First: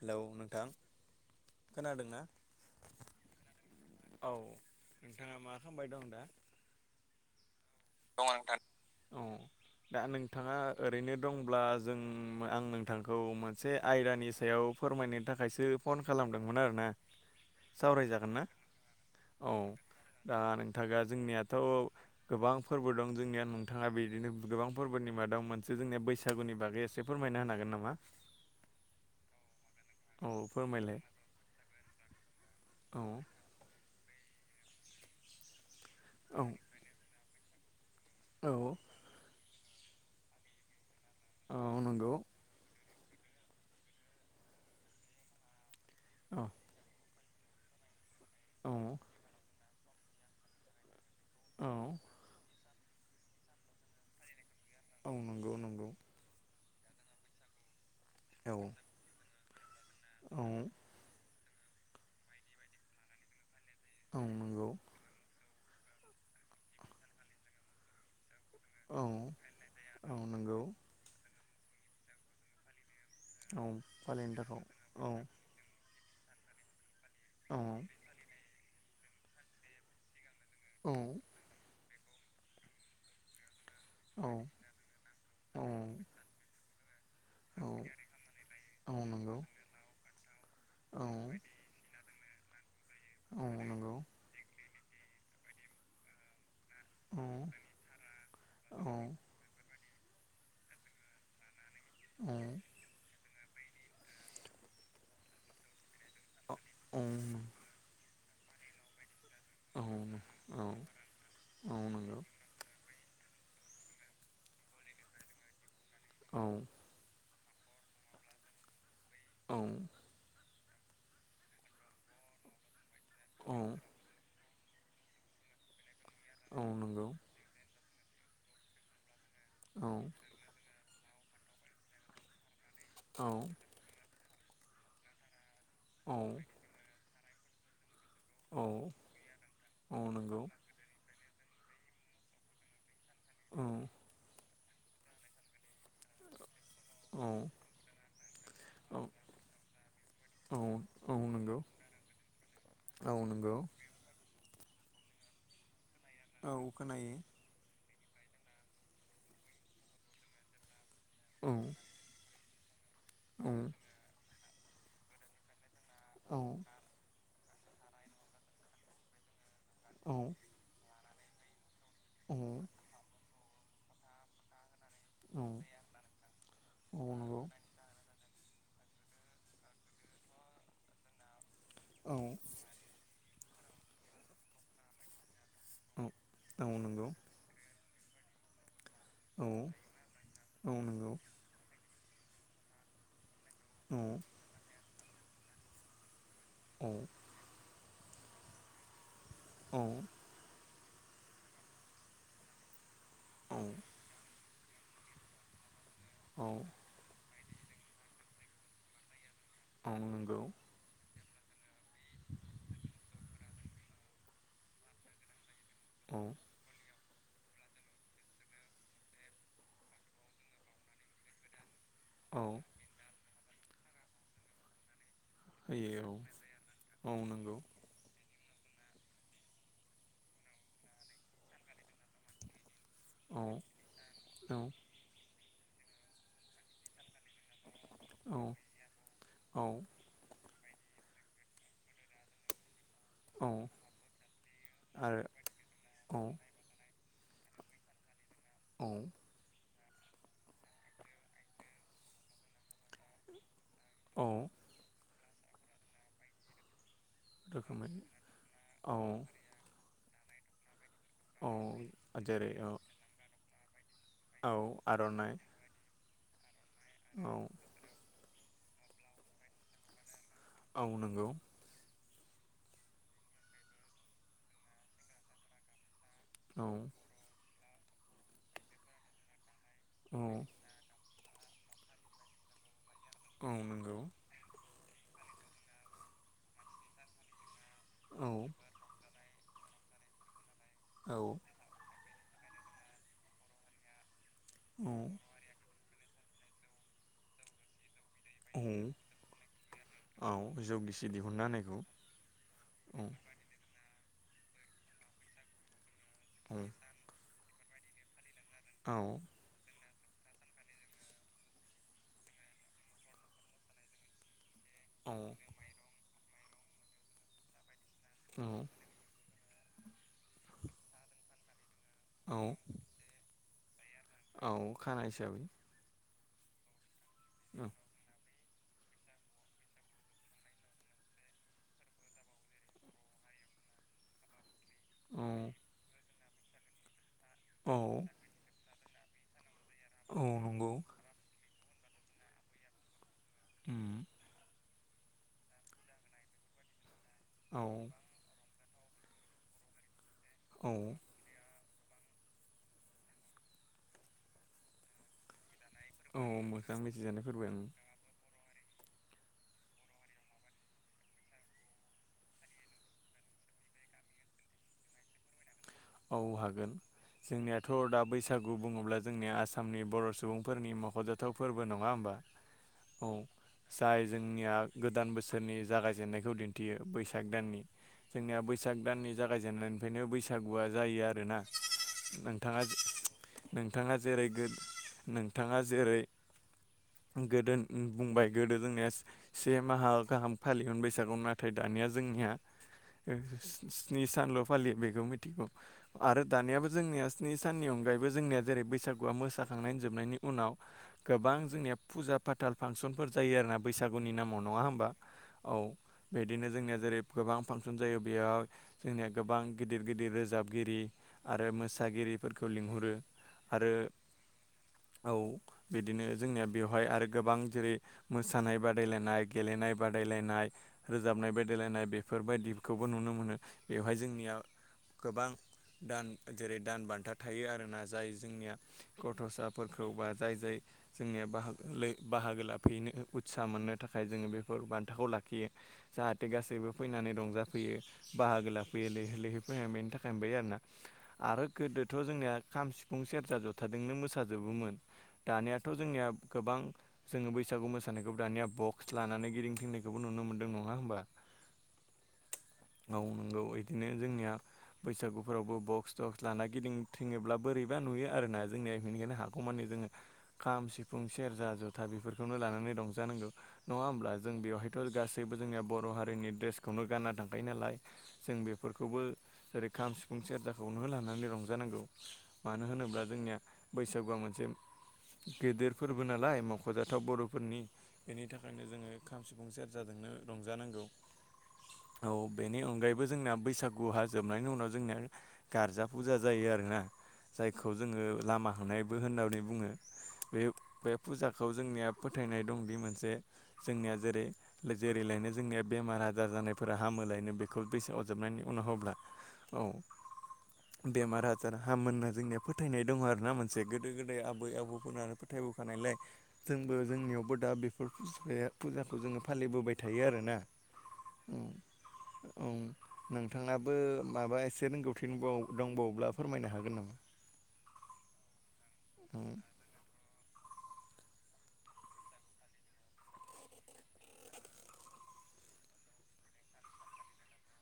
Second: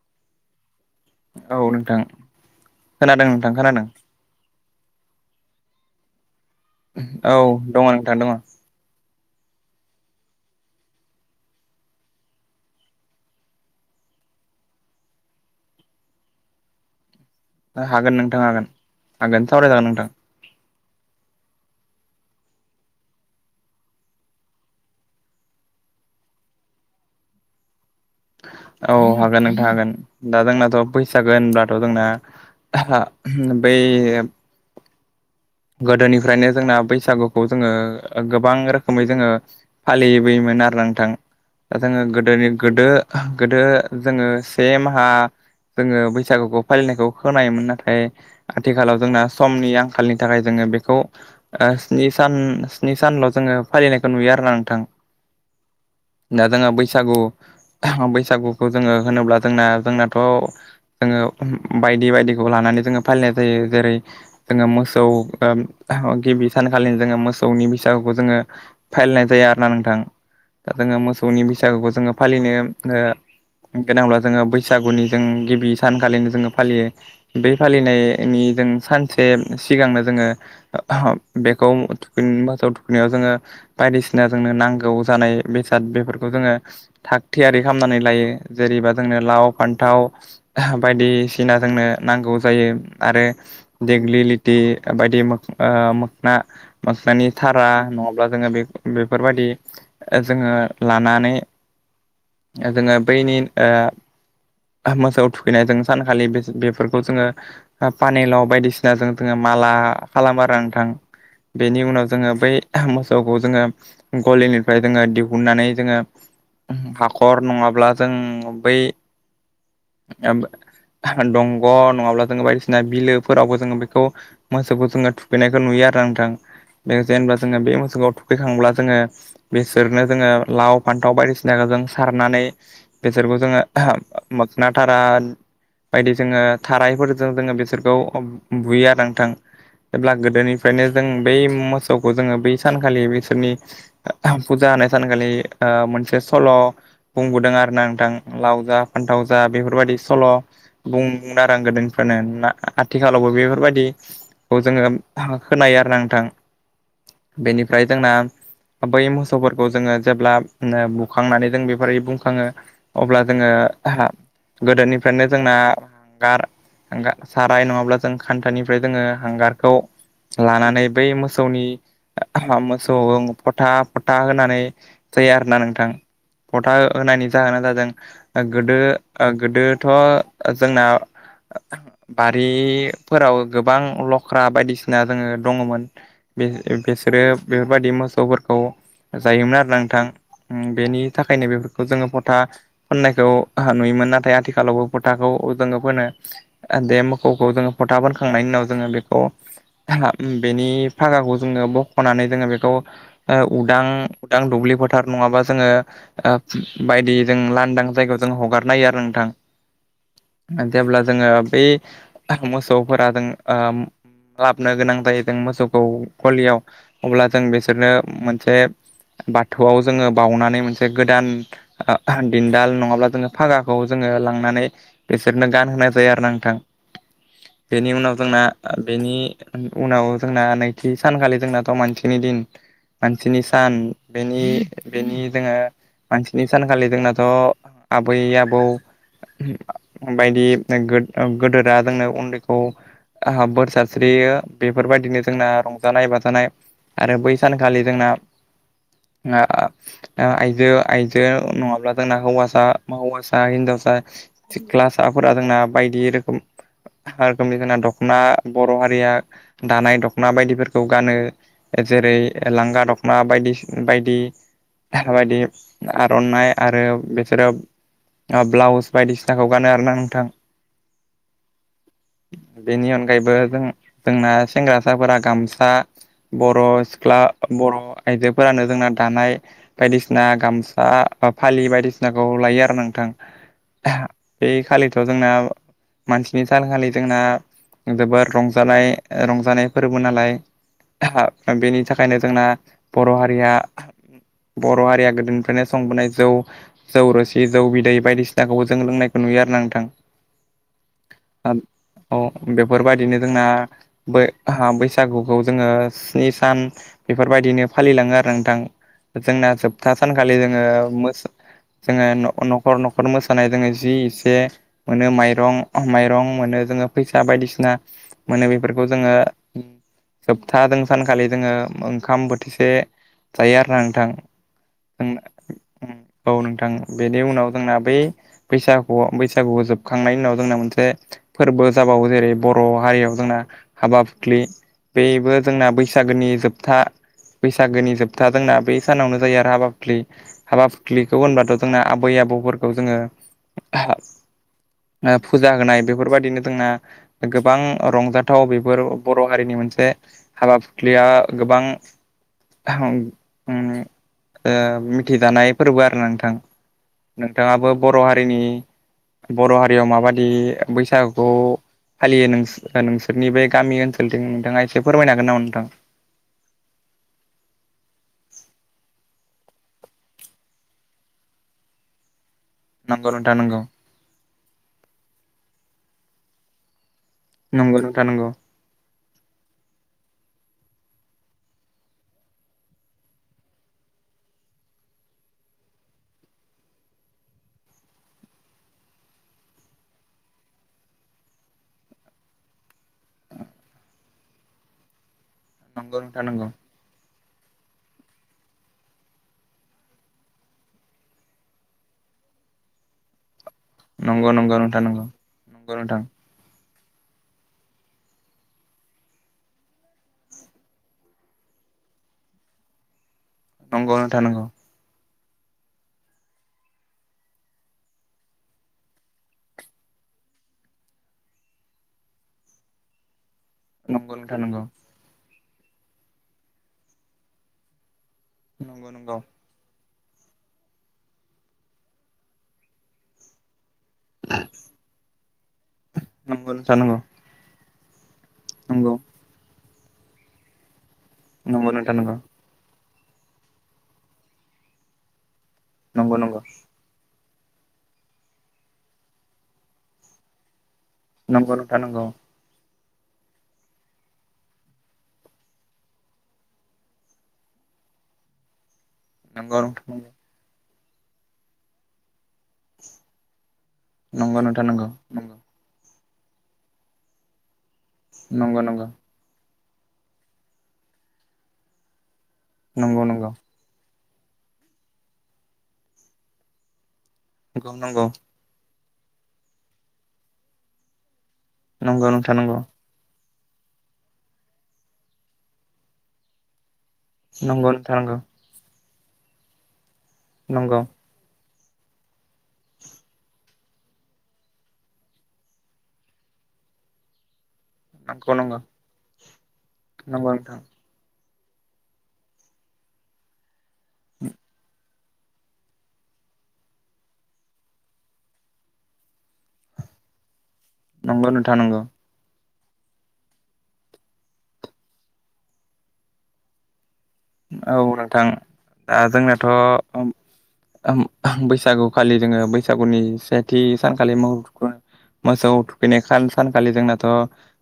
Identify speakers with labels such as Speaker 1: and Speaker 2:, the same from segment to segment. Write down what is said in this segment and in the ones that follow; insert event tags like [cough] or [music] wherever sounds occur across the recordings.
Speaker 1: Hello नोंथां‌!
Speaker 2: औ नोंथां खोनादों नोंथां खोनादों।
Speaker 1: औ नोंथाङा मा खालामबाय दं दा?
Speaker 2: औ दङ' नोंथां दङ'।
Speaker 1: औ। दा नोंथाङा ओरैनो दंब्ला जों आं नोंथांखौ मोनसे आयदानि सायाव फोरमायनो थाखायसो फन खालामदोंमोन आरोना।
Speaker 2: हागोन
Speaker 1: सावरायजागोन
Speaker 2: नोंथां
Speaker 1: ना?
Speaker 2: हागोन। हागोन सावराय जागोन नोंथां।
Speaker 1: थागा जोंनियाथ' गोबां फोरबो दं जोंनिया नोंथाङा बिदिनो गोबां फोरबोनि मादाव मोनसे जोंनिया बैसागुनि बागै एसे फोरमायना होनो हागोन नामा?
Speaker 2: औ हागोन नों थां हागोन
Speaker 1: औ
Speaker 2: दा जोंनाथ'
Speaker 1: फोरमायलाय
Speaker 2: बैसागो होनब्लाथ' जोंना
Speaker 1: औ
Speaker 2: बै
Speaker 1: औ
Speaker 2: गोदोनिफ्रायनो जोंना बैसागुखौ जोङो
Speaker 1: औ
Speaker 2: गोबां रोखोमै जोङो फालिबोयोमोन आरो नोंथां।
Speaker 1: औ
Speaker 2: दा जोङो
Speaker 1: नंगौ
Speaker 2: गोदोनि गोदो गोदो जोङो से माहा जोङो
Speaker 1: औ
Speaker 2: बैसागुखौ फालिनायखौ खोनायोमोन नाथाय
Speaker 1: औ
Speaker 2: आथिखालाव जोंना समनि आंखालनि थाखाय जोङो बेखौ
Speaker 1: औ
Speaker 2: ओ स्नि सान स्नि सानल' जोङो फालिनायखौ नुयो आरोना नों थां।
Speaker 1: औ नंगौ नंगौ
Speaker 2: दा जोङो बैसागु
Speaker 1: औ
Speaker 2: बैसागुखौ जोङो होनोब्ला जोंना जोंनाथ'
Speaker 1: औ
Speaker 2: जोङो बायदि बायदिखौ लानानै जोङो फालिनाय जायो। जेरै
Speaker 1: औ
Speaker 2: जोङो
Speaker 1: नंगौ
Speaker 2: मो ओ गिबि सानखालिनो जोङो मोसौनि बैसागुखौ जोङो
Speaker 1: औ
Speaker 2: फालिनाय जाया आरोना नोंथां
Speaker 1: औ नंगौ
Speaker 2: दा जोङो मोसौनि बैसागुखौ जोङो फालिनो ओ
Speaker 1: औ
Speaker 2: गोनांब्ला
Speaker 1: फालिनो
Speaker 2: जोङो
Speaker 1: थाखाय
Speaker 2: बैसागुनि
Speaker 1: औ
Speaker 2: जों गिबि सानखालिनो जोङो फालियो। बे
Speaker 1: औ
Speaker 2: फालिनायनि जों सानसे सिगांनो जोङो
Speaker 1: औ
Speaker 2: बेखौ थुखैन मोसौ थुखैनायाव जोङो
Speaker 1: औ
Speaker 2: बायदिसिना जोंनो नांगौ जानाय
Speaker 1: औ
Speaker 2: बेसाद बेफोरखौ जोङो थाग थियारि
Speaker 1: औ
Speaker 2: खामनानै लायो जेरै इदिबा
Speaker 1: औ
Speaker 2: जोंनो
Speaker 1: नंगौ
Speaker 2: लाव फान्थाव
Speaker 1: औ
Speaker 2: बायदिसिना जोंनो नांगौ जायो आरो
Speaker 1: औ नंगौ
Speaker 2: देग्लिलिटि बायदि ओ मो-मोखना
Speaker 1: औ
Speaker 2: मोखनानि थारा नङाब्ला जोङो बे
Speaker 1: औ
Speaker 2: बेफोरबायदि जोङो लानानै जोङो बैनि ओ मोसौ थुखैनायजों सानखालि
Speaker 1: औ
Speaker 2: बेफोरखौ जोङो पानेलाव बायदिसिनाजों जोङो माला
Speaker 1: औ
Speaker 2: खालामो आरो नोंथां। बेनि उनाव
Speaker 1: नंगौ
Speaker 2: जोङो बै मोस सौखौ जोङो गलिनिफ्राय जोङो दिहुननानै जोङो
Speaker 1: औ
Speaker 2: हा ख'र नङाब्ला जों बै
Speaker 1: औ।
Speaker 2: दंग नङाब्ला जोङो बायदिसिना
Speaker 1: औ
Speaker 2: बिलोफोरावबो जोङो बिखौ मोसौखौ जोङो थुखैनायखौ नुयो आरो नोंथां
Speaker 1: औ
Speaker 2: बे
Speaker 1: नंगौ
Speaker 2: जेनेबा जोङो बे मो सौखौ थुखैखांब्ला जोङो
Speaker 1: औ
Speaker 2: बिसोरनो जोङो लाव फान्थाव बायदिसिनाखौ जों सारनानै
Speaker 1: औ
Speaker 2: बेसोरखौ जोङो मोखना थारा बायदि
Speaker 1: औ
Speaker 2: जोङो थारायफोर जों बिसोरखौ बुयो नोंथां।
Speaker 1: औ
Speaker 2: जेब्ला
Speaker 1: नंगौ
Speaker 2: गोदोनिफ्रायनो जों बै मोसौखौ जोङो बै सानखालि बेसोरनि
Speaker 1: औ
Speaker 2: फुजा होनाय सानखालि ओ मोनसे सल' बुंबोदों
Speaker 1: औ
Speaker 2: आरोना नोंथां लाव जा फान्थाव जा बेफोरबायदि सल
Speaker 1: औ नंगौ
Speaker 2: बुंबुं आरो आं गोदो बेफोरनो
Speaker 1: औ
Speaker 2: आथिखालावबो
Speaker 1: नंगौ
Speaker 2: बेफोरबायदि खौ जोङो खोनायो आरो ना।
Speaker 1: औ खोनायो।
Speaker 2: जोंना बै मोसौफोरखौ जोङो जेब्ला बिदिनो
Speaker 1: औ
Speaker 2: बुखांनानै जों बेफोरदि बुंखाङो अब्ला जोङो गोदोनिफ्रायनो जोंना
Speaker 1: औ
Speaker 2: हांगार हांगार साराय नङाब्ला जों खान्थानिफ्राय जोङो हांगारखौ
Speaker 1: औ
Speaker 2: लानानै बै मोसौनि आ
Speaker 1: औ
Speaker 2: हा मोसौ फोथा फोथा होनानै जायो
Speaker 1: औ
Speaker 2: आरोना नोंथां फथा
Speaker 1: औ
Speaker 2: होनायनि
Speaker 1: नंगौ
Speaker 2: जाहोना जादों गोदो गोदोथ' जोंना
Speaker 1: औ
Speaker 2: बारि फोराव गोबां लख्रा बायदिसिना जोङो दङमोन
Speaker 1: औ
Speaker 2: बि
Speaker 1: औ नंगौ
Speaker 2: बिसोरो बेफोरबायदि मोसौफोरखौ
Speaker 1: औ
Speaker 2: जायोमोन आरो ना
Speaker 1: औ
Speaker 2: नोंथां बेनि
Speaker 1: नंगौ
Speaker 2: थाखायनो बेफोरखौ जोङो फथा फोननायखौ
Speaker 1: औ
Speaker 2: नुयोमोन नाथाय आथिखालावबो फोथाखौ जोङो फोनो
Speaker 1: औ
Speaker 2: दे मोखौखौ जोङो फोथा खांनायनि उनाव जोङो बेखौ
Speaker 1: औ
Speaker 2: आहा बेनि फागाखौ जोङो बखनानै जोङो बेखौ उदां उदां दुब्लि फोथार नङाबा जोङो ओ
Speaker 1: औ
Speaker 2: बायदि जों लांदां जायगायाव जों हगारन हायो आरो नोंथां।
Speaker 1: औ नंगौ
Speaker 2: जेब्ला जोङो बे मोसौ फोरा जों ओ लाबनो गोनां जायो जों मोसौखौ
Speaker 1: औ
Speaker 2: गलियाव अब्ला जों बिसोरनो मोनसे बाथौआव जोङो बाउनानै मोनसे गोदान ओ
Speaker 1: औ
Speaker 2: दिनदाल नङाब्ला जोङो फागाखौ जोङो लांनानै बिसोरनो गानहोनाय जायो
Speaker 1: होयो
Speaker 2: आरो ना नोंथां।
Speaker 1: औ नंगौ
Speaker 2: बेनि उनाव जोंना बेनि उनाव जोंना नैथि सानखालि जोंनाथ' मानसिनि दिन
Speaker 1: औ
Speaker 2: मानसिनि सान बेनि
Speaker 1: औ
Speaker 2: बेनि जोङो मानसिनि सानखालि जोंनाथ' आबै
Speaker 1: औ
Speaker 2: आबौ
Speaker 1: औ औ
Speaker 2: बायदि गोद गोदोरा जोंनो उन्दै खौ आहा बोर सारस्रियो बेफोरबायदिनो
Speaker 1: आरो
Speaker 2: जोंना रंजानाय
Speaker 1: औ
Speaker 2: बाजानाय आरो बै सानखालि जोंना
Speaker 1: औ
Speaker 2: ओ ओ आइजो आइजो नङाब्ला जोंना हौवासा हौवासा हिनजाव ओ
Speaker 1: औ
Speaker 2: सिख्लासाफोरा जोंना बायदि रोखोम हा रोखोमनि जोंना
Speaker 1: रोखोमै
Speaker 2: दख'ना बर'
Speaker 1: औ
Speaker 2: हारिया दानाय दख'ना बायदिफोर खौ गानो
Speaker 1: औ
Speaker 2: जेरै लांगा दख'ना बायदिसि बायदि
Speaker 1: औ आर'नाइ
Speaker 2: बायदि आरनाइ आरो
Speaker 1: औ
Speaker 2: बिसोरो ओ ब्लाउस बायदिसिनाखौ गानो आरोना नोंथां।
Speaker 1: औ नोंगौ।
Speaker 2: बेनि अनगायैबो जों जोंना सेंग्रासाफोरा गामसा बर'
Speaker 1: औ
Speaker 2: सिख्ला बर' आइजोफोरानो जोंना दानाय
Speaker 1: औ
Speaker 2: बायदिसिना गामसा बा फालि बायदिसिनाखौ लायो आरो नोंथां
Speaker 1: औ नंगौ
Speaker 2: ओह बे खालि जोंना मानसिनि सान खालि जोंना जोबोर
Speaker 1: औ
Speaker 2: रंजानाय रंजानाय फोरबो नालाय
Speaker 1: औ
Speaker 2: बेनि थाखा खायनो जोंना बर' हारिया बर' हारिया गोदोनिफ्रायनो संबोनाय जौ जौ रोसि जौ बिदै बायदिसिनाखौबो
Speaker 1: औ
Speaker 2: जों लोंनायखौ नुयो आरो ना नोंथां
Speaker 1: औ जौगिसि दिहुनना होनायखौ
Speaker 2: औ बेफोरबायदिनो
Speaker 1: औ
Speaker 2: जोंना बैसागुखौ जोङो स्नि सान
Speaker 1: औ
Speaker 2: बेफोरबायदिनो फालिलाङो आरो नोंथां
Speaker 1: औ
Speaker 2: जोंना जोब था सानखालि जोङो जोङो न'खर न'खर मोसानाय जोङो जि एसे मोनो
Speaker 1: औ
Speaker 2: माइरं माइरं मोनो जोङो फैसा बायदिसिना मोनो
Speaker 1: औ
Speaker 2: बेफोरखौ जोङो जोबथा जों सानखालि जोङो ओंखाम
Speaker 1: औ
Speaker 2: बोथिसे जायो आरो ना नों
Speaker 1: औ खाना
Speaker 2: थां
Speaker 1: हिसाबै
Speaker 2: औ नोंथां बेनि उनाव
Speaker 1: औ
Speaker 2: जोंना बै बैसागुआव बैसागुखौ जोबखांनायनि उनाव जोंना मोनसे फोरबो जाबावो जेरै बर' हारियाव जोंना हाबा फुखलि
Speaker 1: औ
Speaker 2: बेबो जोंना बैसागोनि जोबथा
Speaker 1: औ
Speaker 2: बैसागोनि जोबथा जोंना बे सानावनो जायो आरो हाबा फुख्लि
Speaker 1: औ
Speaker 2: हाबा
Speaker 1: नंगौ
Speaker 2: फुख्लिखौ होनबाथ' जोंना आबै आबौफोरखौ जोङो
Speaker 1: [inaudible]
Speaker 2: फुजा होनाय बेफोरबायदिनो जोंना गोबां
Speaker 1: औ
Speaker 2: रंजाथाव बे बर' हारिनि मोनसे हाबा फुख्रिया गोबां मिथिजानाय फोरबो आरो
Speaker 1: औ
Speaker 2: नोंथां
Speaker 1: मोजां मिथिजानाय फोरबो
Speaker 2: नोंथाङाबो बर' हारिनि बर' हारियाव माबा बे बैसागुखौ फालियो नों नोंसोरनि बे गामि ओनसोलथिं नोंथाङा एसे फोरमायनो हागोन नामा नोंथा?
Speaker 1: औ हागोन। जोंनियाथ' दा बैसागु बुङोब्ला जोंनिया आसामनि बर' सुबुंफोरनि मख'जाथाव फोरबो नङा होमबा। औ
Speaker 2: नंगौ नोंथां नंगौ
Speaker 1: जाय जोंनिया गोदान बोसोरनि जागायजेननायखौ दिन्थियो बैसा बैसाग दाननि
Speaker 2: नंगौ नोंथां नंगौ
Speaker 1: जोंनिया बैसाग दाननि जागायजेननायनिफ्रायनो बैसा आ जायो आरोना नोंथाङा नोंथाङा जेरै- गो नोंथाङा जेरै गोदो बुंबाय गोदो जोंनिया से माहा गाहाम फालियो बैसागु नाथाय दा दानिया जोंनिया स्नि सानल' फालियो बेखौ मि थिगौ आरो दानियाबो जोंनिया स्नि साननि अनगायैबो जोंनिया जेरै बैसागुआ मोसाखांनाय होन जोबनायनि उनाव गोबां जोंनिया फुजा फाथाल फांसनफोर जायो आरोोना बैसागुनि
Speaker 2: नंगौ
Speaker 1: नामाव नङा
Speaker 2: नोंथां
Speaker 1: होमबा
Speaker 2: नंगौ
Speaker 1: औ
Speaker 2: नंगौ
Speaker 1: बिदिनो जोंनिया जेरै गोबां फांसन जायो बेयाव जोंनिया गोबां गिदिर गिदिर रोजाबगिरि आरो मोसागिरिफोरखौ लिंहरो। आरो
Speaker 2: नंगौ नोंथां नंगौ
Speaker 1: औ बिदिनो जोंनिया बेवहाय आरो गोबां जेरै मोसानाय बादायलायनाय गेलेनाय बादायलायनाय रोजाबनाय बादायलायनाय बेफोरबायदिखौबो नुनो मोनो। बेवहाय
Speaker 2: नंगौ
Speaker 1: जोंनिया
Speaker 2: नोंथां नंगौ।
Speaker 1: गोबां दान जेरै दान बान्था थायो आरोना जाय जोंनिया
Speaker 2: नोंथां नंगौ
Speaker 1: गथ'साफोरखौ खौ बा जाय जाय जोंनिया बाहागो बाहागो लाफैनो उत्सा मोननो थाखाय जोङो बेफोर बान्थाखौ लाखियो जाहाथे
Speaker 2: नंगौ
Speaker 1: गासैबो
Speaker 2: नोंथां नंगौ
Speaker 1: फैनानै रंजाफैयो। बाहागो लाफैयो
Speaker 2: नंगौ
Speaker 1: लैहोर लैहोर फैयो
Speaker 2: नंगौ नोंथां नंगौ
Speaker 1: सिफुं सेरजा जथाजोंनो मोसाजोबोमोन दानियाथ' जोंनिया
Speaker 2: नंगौ नंगौ
Speaker 1: गोबां जोङो बैसागु मोसानायखौ दानिया बक्स लानानै गिदिंफिंनायखौबो नुनो मोनदों नङा होनोमबा।
Speaker 2: नंगौ नोंथां नंगौ।
Speaker 1: औ नोंगौ इदिनो जोंनिया बैसागुफोरावबो बक्स थक्स लाना गिदिं थोङोब्ला बोरैबा नुयो आरोना जोंनिया बेनिखायनो
Speaker 2: नंगौ
Speaker 1: हागौमानिानि
Speaker 2: नंगौ
Speaker 1: जोङो खाम सिफुं सेरजा जथा बेफोरखौनो लानानै रंजानांगौ। नङा होमब्ला जों
Speaker 2: नंगौ नोंथां नंगौ
Speaker 1: बेवहायथ'
Speaker 2: नंगौ
Speaker 1: गासैबो जोंनिया बर' हारिनि ड्रेसखौनो गानना थांखायो नालाय जों
Speaker 2: नंगौ नोंथां नंगौ
Speaker 1: बेफोरखौबो जेरै खाम सिफुं सेरजाखौनो लानानै रंजानांगौ। मानो
Speaker 2: नंगौ
Speaker 1: होनोब्ला
Speaker 2: नंगौ
Speaker 1: जोंनिया बैसागुआ मोनसे गेदेर फोरबो नालाय मख'जा थाव बर'फोरनि
Speaker 2: नंगौ
Speaker 1: बेनि थाखायनो जोङो खाम सिफुं सेरजाजोंनो रंजानांगौ। औ
Speaker 2: नंगौ नोंथां
Speaker 1: बेनि
Speaker 2: नंगौ
Speaker 1: अनगायैबो जोंना बैसागुहा जोबनायनि उनाव जोंनिया गारजा फुजा जायो आरोना। जायखौ
Speaker 2: नंगौ नोंथां
Speaker 1: जोङो
Speaker 2: नंगौ
Speaker 1: लामा होनाय बो होननानै बुङो। बे
Speaker 2: नंगौ
Speaker 1: बे फुजा खौ जोंनिया फोथायनाय दं दि मोनसे जोंनिया जेरै जेरैलायनो जोंनिया बेमार आजार जानायफोरा हामो लायनो बेखौ दैसे
Speaker 2: नंगौ
Speaker 1: अरजाबनायनि
Speaker 2: नंगौ
Speaker 1: उनाव होब्ला। औ।
Speaker 2: नंगौ नोंथां
Speaker 1: बेमार आजार हामोनना जोंनिया फोथायनाय दङ आरो ना मोन जे गोदो गोदाय आबै आबौ फोरा फोथायबोखानायलाय जोंबो जोंनियावबो दा बेफोर फुजाखौ जोङो फालिबोबाय थायो आरो। [unintelligible]
Speaker 2: नंगौ नोंथां नंगौ।
Speaker 1: औ, नोंथाङनाबो माबा एसे रोंगौथि दंबावोब्ला फोरमायनो हागोन नामा।
Speaker 2: औ नोंथां दा जोंनाथ' बैसागु खालि जोङो बैसागुनि सेथि सानखालि मो मोसौ थुखैनाय सानखालि जोंनाथ'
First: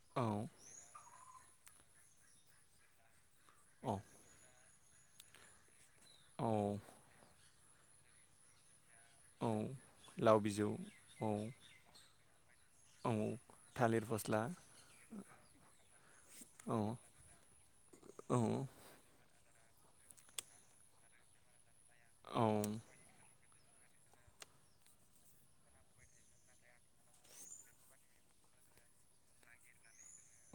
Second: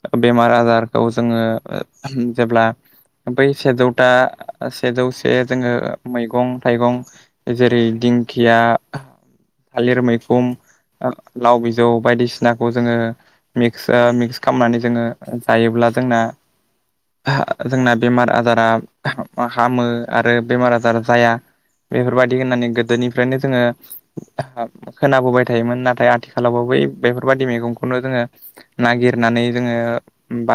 Speaker 1: औ
Speaker 2: बेमार आजारखौ जोङो जेब्ला बै
Speaker 1: औ
Speaker 2: सेजौता सेजौसे जोङो मैगं
Speaker 1: औ
Speaker 2: थाइगं जेरै दिंखिया
Speaker 1: औ।
Speaker 2: थालिर
Speaker 1: लाव
Speaker 2: मैखुम
Speaker 1: बिजौ औ
Speaker 2: लाव बिजौ बायदिसिनाखौ जोङो
Speaker 1: औ
Speaker 2: मिक्स
Speaker 1: थालिर फस्ला
Speaker 2: मिक्स खालामनानै जोङो जायोब्ला जोंना
Speaker 1: औ
Speaker 2: जोंना बेमार
Speaker 1: औ
Speaker 2: आजारा हो आरो बेमार आजार जाया बेफोरबायदि
Speaker 1: औ
Speaker 2: होननानै गोदोनिफ्रायनो जोङो खोनाबोबाय थायोमोन नाथाय आथिखालावबाबो बै बेफोरबायादि मैगंखौनो जोङो। नागिरनानै जोङो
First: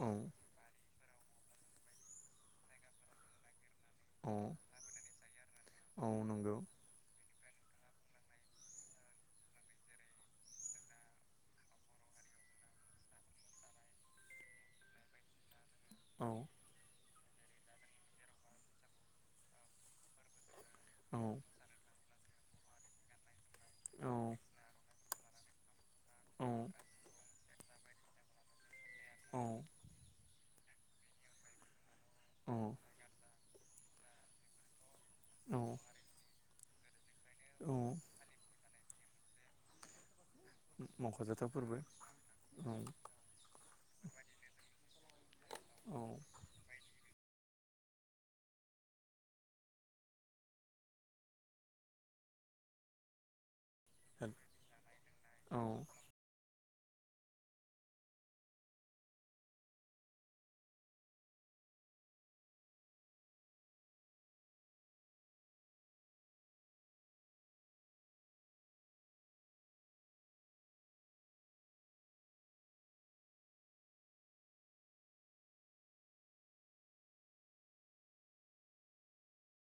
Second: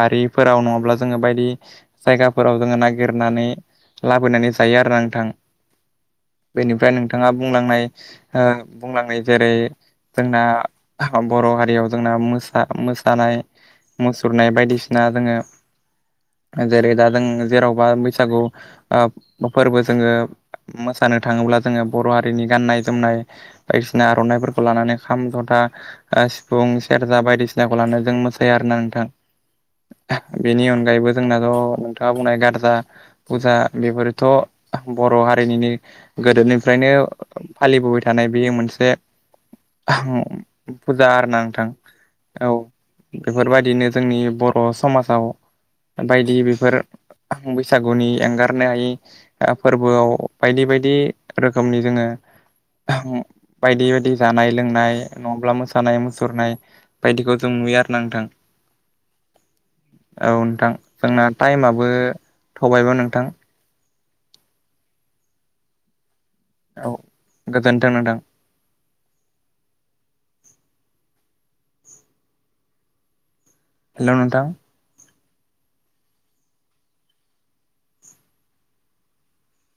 Speaker 1: औ
Speaker 2: नङाब्ला जोङो बायदि जायगाफोराव जोङो नागिरनानै
Speaker 1: औ
Speaker 2: लाबोनानै जायो आरो ना नोंथां‍।
Speaker 1: औ नंगौ
Speaker 2: बेनिफ्राय नोंथाङा बुंलांनाय बुंलांनाय जेरै जोंना बर' हारियाव जोंना मोसा मोसानाय मुसुरनाय बायदिसिना जोङो
Speaker 1: औ
Speaker 2: जेरै दा जों जेरावबा बैसागु फोरबो जोङो मोसानो
Speaker 1: औ
Speaker 2: थाङोब्ला जोङो बर' हा हारिनि गाननाय जोमनाय, बायदिसिना आर'नायफोरखौ लानानै खाम जथा
Speaker 1: औ
Speaker 2: सिफुं सेरजा बायदिसिनाखौ लानो जों मोसायो आर ना नोंथाङा
Speaker 1: औ।
Speaker 2: बेनि अनगायैबो जोंनाथ' नोंथाङा बुंनाय
Speaker 1: औ
Speaker 2: गारजा फुजा बेफोरथ' बर' हारिनिनो
Speaker 1: औ
Speaker 2: गोदोनिफ्रायनो
Speaker 1: औ
Speaker 2: फालिबोबाय थानाय बेयो मोनसे बुरजा आरो ना
Speaker 1: मख'जाथाव
Speaker 2: नंथां।
Speaker 1: फोरबो
Speaker 2: औ बेफोरबायदिनो जोंनि बर' समाजाव बायदि बेफोर बैसाग गुनि एंगारनो हायि फोरबोआव बायदि बायदि रोखोमनि जोङो बायदि बायदि जानाय लोंनाय नङाब्ला
Speaker 1: औ
Speaker 2: मोसानाय मुसुरनाय बायदिखौ जों नुयो आरो ना नोंथां। औ नोंथां, जोंना टाइमाबो थौबायबो नोंथां औ गोजोन्थों नोंथां। हेल' नोंथां।